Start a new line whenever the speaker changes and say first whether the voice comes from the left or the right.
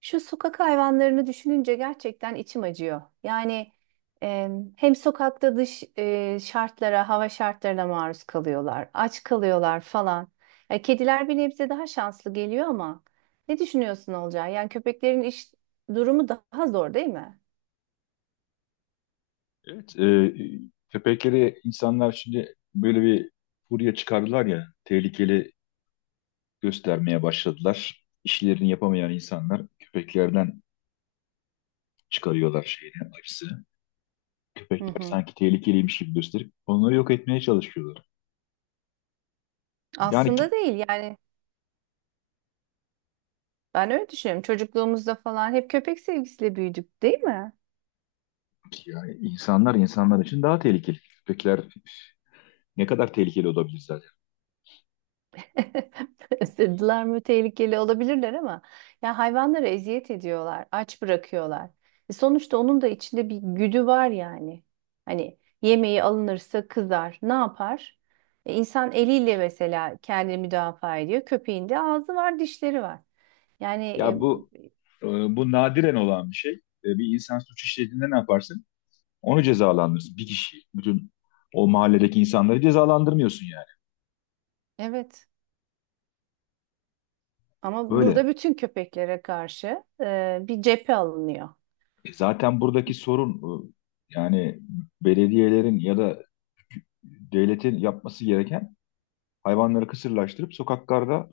right: Şu sokak hayvanlarını düşününce gerçekten içim acıyor. Yani e, hem sokakta şartlara, hava şartlarına maruz kalıyorlar, aç kalıyorlar falan. Kediler bir nebze daha şanslı geliyor ama ne düşünüyorsun Olcay? Yani köpeklerin iş durumu daha zor değil mi?
left: Evet, köpekleri insanlar şimdi böyle bir furya çıkardılar ya, tehlikeli göstermeye başladılar. İşlerini yapamayan insanlar köpeklerden çıkarıyorlar şeyini, acısı.
right: Hı
left: Köpekler
right: hı.
left: sanki tehlikeliymiş gibi gösterip onları yok etmeye çalışıyorlar. Yani,
right: Aslında
left: ki-
right: değil yani ben öyle düşünüyorum. Çocukluğumuzda falan hep köpek sevgisiyle büyüdük değil mi?
left: yani insanlar için daha tehlikeli. Köpekler ne kadar tehlikeli olabilir zaten.
right: Beslediler mi tehlikeli olabilirler ama ya hayvanlara eziyet ediyorlar, aç bırakıyorlar. E sonuçta onun da içinde bir güdü var yani. Hani yemeği alınırsa kızar, ne yapar? E insan eliyle mesela kendini müdafaa ediyor. Köpeğin de ağzı var, dişleri var. Yani
left: Ya bu
right: e,
left: e, bu nadiren olan bir şey. Bir insan suç işlediğinde ne yaparsın? Onu cezalandırırsın. Bir kişiyi, bütün o mahalledeki insanları cezalandırmıyorsun yani.
right: evet, ama burada
left: Böyle.
right: bütün köpeklere karşı bir cephe alınıyor.
left: Zaten buradaki sorun, yani belediyelerin ya da devletin yapması gereken hayvanları kısırlaştırıp sokaklarda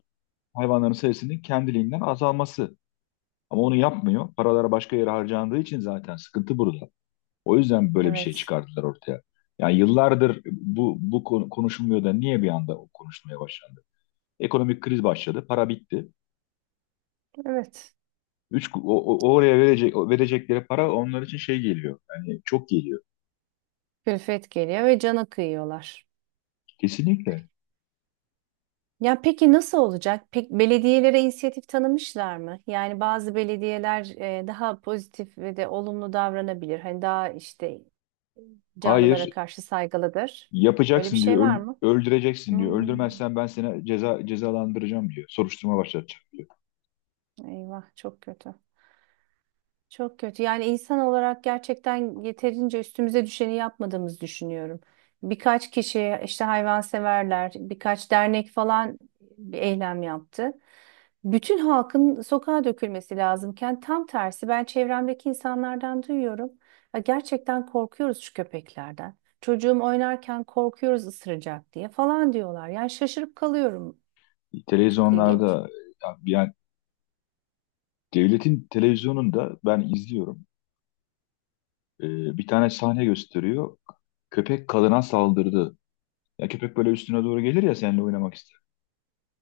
left: hayvanların sayısının kendiliğinden azalması. Ama onu yapmıyor. Paralara başka yere harcandığı için zaten sıkıntı burada. O yüzden böyle bir şey
right: Evet.
left: çıkardılar ortaya. Yani yıllardır bu konu konuşulmuyor da niye bir anda konuşulmaya başlandı? Ekonomik kriz başladı, para bitti.
right: Evet.
left: Oraya verecekleri para onlar için şey geliyor. Yani çok geliyor.
right: Külfet geliyor ve cana kıyıyorlar.
left: Kesinlikle.
right: Ya peki nasıl olacak? Pek belediyelere inisiyatif tanımışlar mı? Yani bazı belediyeler daha pozitif ve de olumlu davranabilir. Hani daha işte canlılara
left: Hayır,
right: karşı saygılıdır. Öyle bir
left: yapacaksın diyor.
right: şey var
left: öl-
right: mı?
left: öldüreceksin diyor.
right: Hmm,
left: Öldürmezsen ben seni cezalandıracağım diyor. Soruşturma başlatacağım diyor.
right: eyvah çok kötü. Çok kötü. Yani insan olarak gerçekten yeterince üstümüze düşeni yapmadığımızı düşünüyorum. Birkaç kişi işte hayvanseverler, birkaç dernek falan bir eylem yaptı. Bütün halkın sokağa dökülmesi lazımken tam tersi ben çevremdeki insanlardan duyuyorum. Ya gerçekten korkuyoruz şu köpeklerden. Çocuğum oynarken korkuyoruz ısıracak diye falan diyorlar. Yani şaşırıp kalıyorum. Çok
left: Televizyonlarda,
right: ilginç.
left: yani devletin televizyonunda ben izliyorum. Ee, Bir tane sahne gösteriyor. Köpek kadına saldırdı. Ya köpek böyle üstüne doğru gelir ya seninle oynamak ister.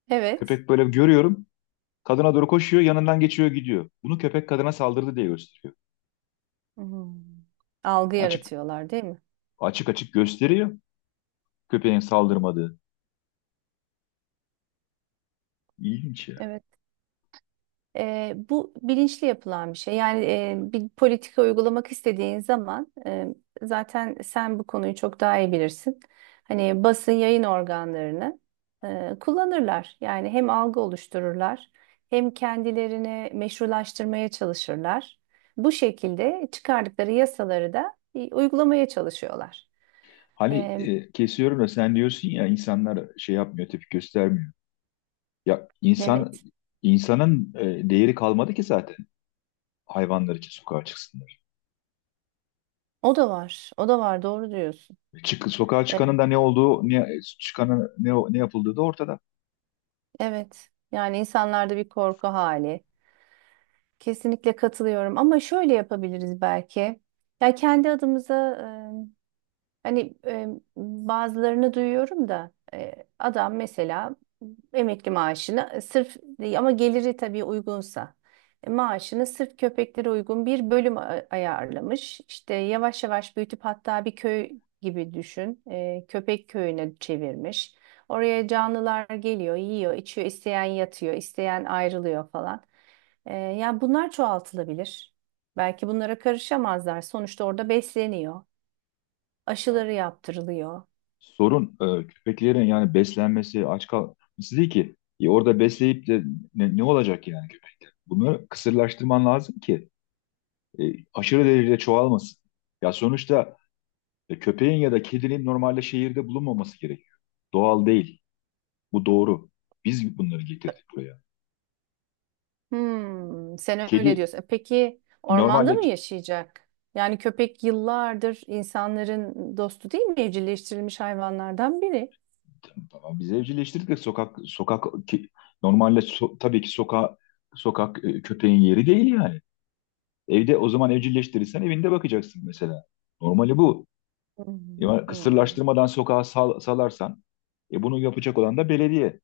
right: Evet.
left: Köpek böyle görüyorum. Kadına doğru koşuyor, yanından geçiyor, gidiyor. Bunu köpek kadına saldırdı diye gösteriyor.
right: Hmm. Algı
left: Açık
right: yaratıyorlar, değil mi?
left: açık gösteriyor köpeğin saldırmadığı. İlginç ya.
right: Evet. E, bu bilinçli yapılan bir şey. Bir politika uygulamak istediğin zaman zaten sen bu konuyu çok daha iyi bilirsin. Hani basın yayın organlarını kullanırlar. Yani hem algı oluştururlar hem kendilerini meşrulaştırmaya çalışırlar. Bu şekilde çıkardıkları yasaları da uygulamaya çalışıyorlar.
left: Hani,
right: E,
left: kesiyorum da sen diyorsun ya, insanlar şey yapmıyor, tepki göstermiyor. Ya insan
right: evet.
left: insanın değeri kalmadı ki zaten hayvanlar için sokağa çıksınlar.
right: O da var. O da var. Doğru diyorsun.
left: Sokağa
right: E,
left: çıkanın da ne olduğu, ne çıkanın ne yapıldığı da ortada.
right: evet. Yani insanlarda bir korku hali. Kesinlikle katılıyorum ama şöyle yapabiliriz belki. Ya kendi adımıza hani bazılarını duyuyorum da adam mesela emekli maaşını sırf ama geliri tabii uygunsa maaşını sırf köpeklere uygun bir bölüm ayarlamış. İşte yavaş yavaş büyütüp hatta bir köy gibi düşün, köpek köyüne çevirmiş. Oraya canlılar geliyor, yiyor, içiyor, isteyen yatıyor, isteyen ayrılıyor falan. Yani bunlar çoğaltılabilir. Belki bunlara karışamazlar. Sonuçta orada besleniyor,
left: Ya,
right: aşıları yaptırılıyor.
left: sorun köpeklerin yani beslenmesi, aç kalması değil ki. Orada besleyip de ne olacak yani köpekler? Bunu kısırlaştırman lazım ki, e, aşırı derecede çoğalmasın. Ya, sonuçta köpeğin ya da kedinin normalde şehirde bulunmaması gerekiyor. Doğal değil. Bu doğru. Biz bunları getirdik buraya.
right: Hmm, sen öyle
left: Kedi
right: diyorsun. E peki ormanda
left: normalde,
right: mı yaşayacak? Yani köpek yıllardır insanların dostu değil mi? Evcilleştirilmiş hayvanlardan biri.
left: tamam, biz evcilleştirdik de sokak sokak ki, normalde tabii ki sokağa, sokak, köpeğin yeri değil yani. Evde, o zaman evcilleştirirsen evinde bakacaksın mesela. Normali bu.
right: Hmm,
left: Ya,
right: hmm.
left: kısırlaştırmadan sokağa salarsan, bunu yapacak olan da belediye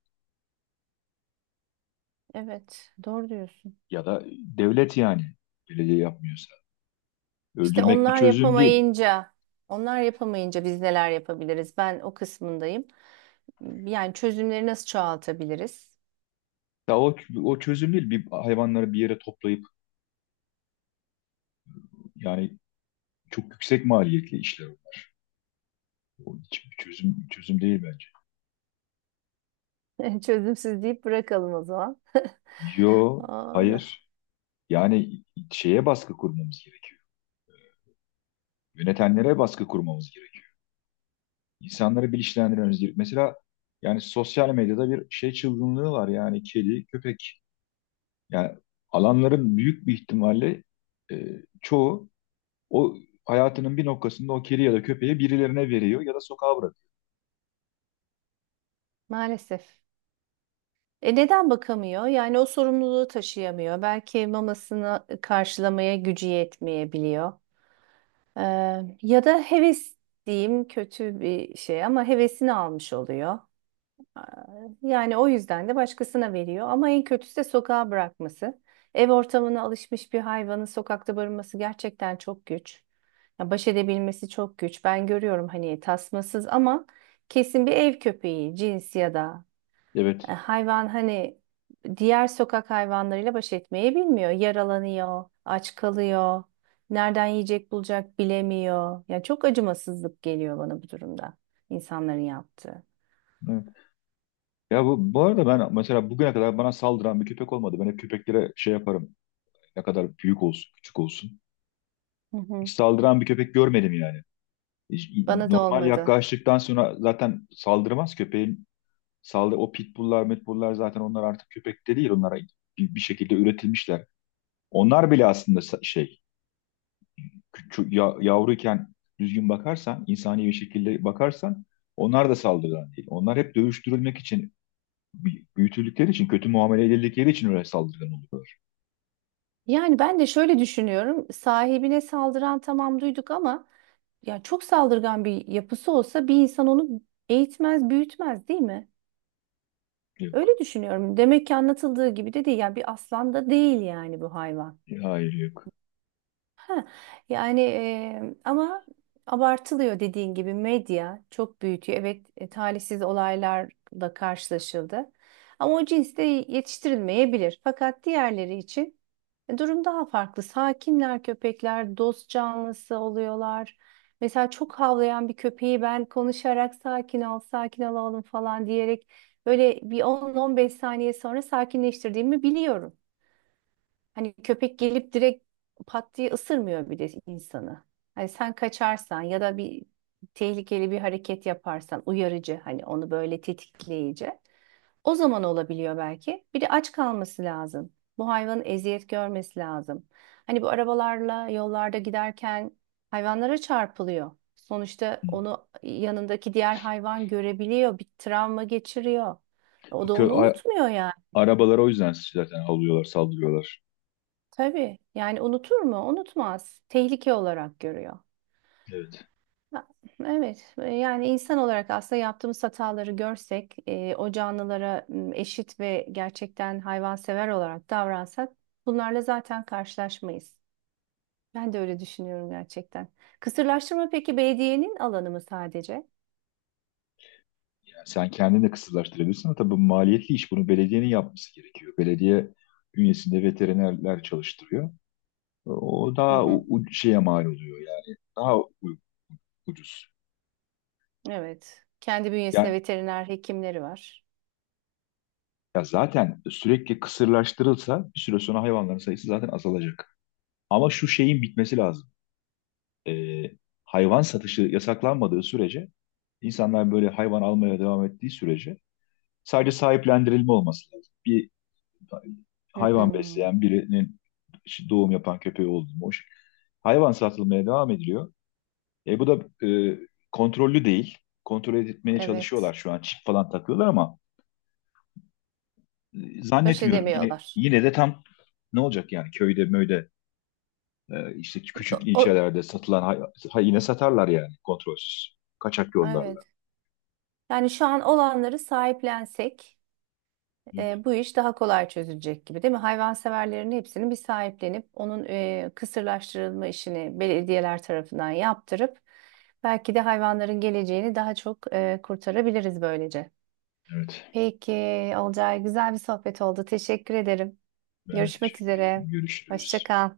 right: Evet, doğru diyorsun.
left: ya da devlet yani. Belediye yapmıyorsa.
right: İşte
left: Öldürmek bir
right: onlar
left: çözüm değil.
right: yapamayınca, onlar yapamayınca biz neler yapabiliriz? Ben o kısmındayım. Yani çözümleri nasıl çoğaltabiliriz?
left: Ya o çözüm değil. Bir hayvanları bir yere toplayıp, yani, çok yüksek maliyetli işler. O hiç bir çözüm değil bence.
right: Çözümsüz deyip bırakalım o zaman.
left: Yo,
right: Aa,
left: hayır. Yani şeye baskı kurmamız gerekiyor. Yönetenlere baskı kurmamız gerekiyor. İnsanları bilinçlendirmemiz gerekiyor. Mesela yani sosyal medyada bir şey çılgınlığı var yani, kedi, köpek. Yani alanların büyük bir ihtimalle, e, çoğu, o hayatının bir noktasında o kedi ya da köpeği birilerine veriyor ya da sokağa bırakıyor.
right: maalesef. E neden bakamıyor? Yani o sorumluluğu taşıyamıyor. Belki mamasını karşılamaya gücü yetmeyebiliyor. Ee, Ya da heves diyeyim kötü bir şey ama hevesini almış oluyor. Ee, Yani o yüzden de başkasına veriyor. Ama en kötüsü de sokağa bırakması. Ev ortamına alışmış bir hayvanın sokakta barınması gerçekten çok güç. Ya baş edebilmesi çok güç. Ben görüyorum hani tasmasız ama kesin bir ev köpeği cins ya da
left: Evet.
right: hayvan hani diğer sokak hayvanlarıyla baş etmeyi bilmiyor. Yaralanıyor, aç kalıyor, nereden yiyecek bulacak bilemiyor. Yani çok acımasızlık geliyor bana bu durumda insanların yaptığı.
left: Ya, bu arada ben mesela bugüne kadar bana saldıran bir köpek olmadı. Ben hep köpeklere şey yaparım. Ne kadar büyük olsun, küçük olsun.
right: Hı
left: Hiç
right: hı.
left: saldıran bir köpek görmedim yani. Hiç-
right: Bana da
left: Normal
right: olmadı.
left: yaklaştıktan sonra zaten saldırmaz köpeğin. O pitbulllar, metbulllar zaten onlar artık köpek de değil. Onlara bir şekilde üretilmişler. Onlar bile aslında şey, küçük, ya, yavruyken düzgün bakarsan, insani bir şekilde bakarsan onlar da saldırgan değil. Onlar hep dövüştürülmek için büyütüldükleri için, kötü muamele edildikleri için öyle saldırgan oluyor.
right: Yani ben de şöyle düşünüyorum. Sahibine saldıran tamam duyduk ama ya çok saldırgan bir yapısı olsa bir insan onu eğitmez, büyütmez değil mi? Öyle
left: Yok.
right: düşünüyorum. Demek ki anlatıldığı gibi de değil. Yani bir aslan da değil yani bu hayvan.
left: Hayır, yok.
right: Yani ama abartılıyor dediğin gibi medya çok büyütüyor. Evet, talihsiz olaylarla karşılaşıldı. Ama o cins de yetiştirilmeyebilir. Fakat diğerleri için durum daha farklı. Sakinler köpekler, dost canlısı oluyorlar. Mesela çok havlayan bir köpeği ben konuşarak sakin ol, sakin ol oğlum falan diyerek böyle bir 10-15 saniye sonra sakinleştirdiğimi biliyorum. Hani köpek gelip direkt pat diye ısırmıyor bir de insanı. Hani sen kaçarsan ya da bir tehlikeli bir hareket yaparsan uyarıcı hani onu böyle tetikleyici. O zaman olabiliyor belki. Bir de aç kalması lazım. Bu hayvanın eziyet görmesi lazım. Hani bu arabalarla yollarda giderken hayvanlara çarpılıyor. Sonuçta
left: Hı.
right: onu yanındaki diğer hayvan görebiliyor, bir travma geçiriyor.
left: O
right: O da
left: kö
right: onu
left: a-
right: unutmuyor.
left: arabalara o yüzden zaten alıyorlar, saldırıyorlar.
right: Tabii yani unutur mu? Unutmaz. Tehlike olarak görüyor.
left: Evet.
right: Ha, evet. Yani insan olarak aslında yaptığımız hataları görsek, o canlılara eşit ve gerçekten hayvansever olarak davransak bunlarla zaten karşılaşmayız. Ben de öyle düşünüyorum gerçekten. Kısırlaştırma peki belediyenin alanı mı sadece?
left: Yani sen kendini de kısırlaştırabilirsin ama tabii bu maliyetli iş. Bunu belediyenin yapması gerekiyor. Belediye bünyesinde veterinerler çalıştırıyor. O
right: Hı
left: daha
right: hı,
left: şeye mal oluyor yani. Daha ucuz.
right: evet. Kendi bünyesinde
left: Ya,
right: veteriner hekimleri var.
left: ya zaten sürekli kısırlaştırılsa bir süre sonra hayvanların sayısı zaten azalacak. Ama şu şeyin bitmesi lazım. e, hayvan satışı yasaklanmadığı sürece, insanlar böyle hayvan almaya devam ettiği sürece sadece sahiplendirilme olması lazım. Bir
right: Hı hı,
left: hayvan besleyen birinin, işte, doğum yapan köpeği oldu mu? Hoş. Hayvan satılmaya devam ediliyor. Bu da kontrollü değil. Kontrol etmeye
right: evet.
left: çalışıyorlar şu an. Çip falan takıyorlar ama
right: Baş
left: zannetmiyorum. Yine
right: edemiyorlar.
left: yine de tam ne olacak yani, köyde möyde, işte
right: O,
left: küçük
right: o-
left: ilçelerde satılan yine satarlar yani, kontrolsüz. Kaçak yollarla.
right: evet. Yani şu an olanları sahiplensek
left: Evet,
right: bu iş daha kolay çözülecek gibi değil mi? Hayvanseverlerin hepsini bir sahiplenip onun kısırlaştırılma işini belediyeler tarafından yaptırıp belki de hayvanların geleceğini daha çok kurtarabiliriz böylece.
left: evet.
right: Peki Olcay, güzel bir sohbet oldu. Teşekkür ederim.
left: Ben de
right: Görüşmek
left: teşekkür ederim.
right: üzere. Hoşça
left: Görüşürüz.
right: kal.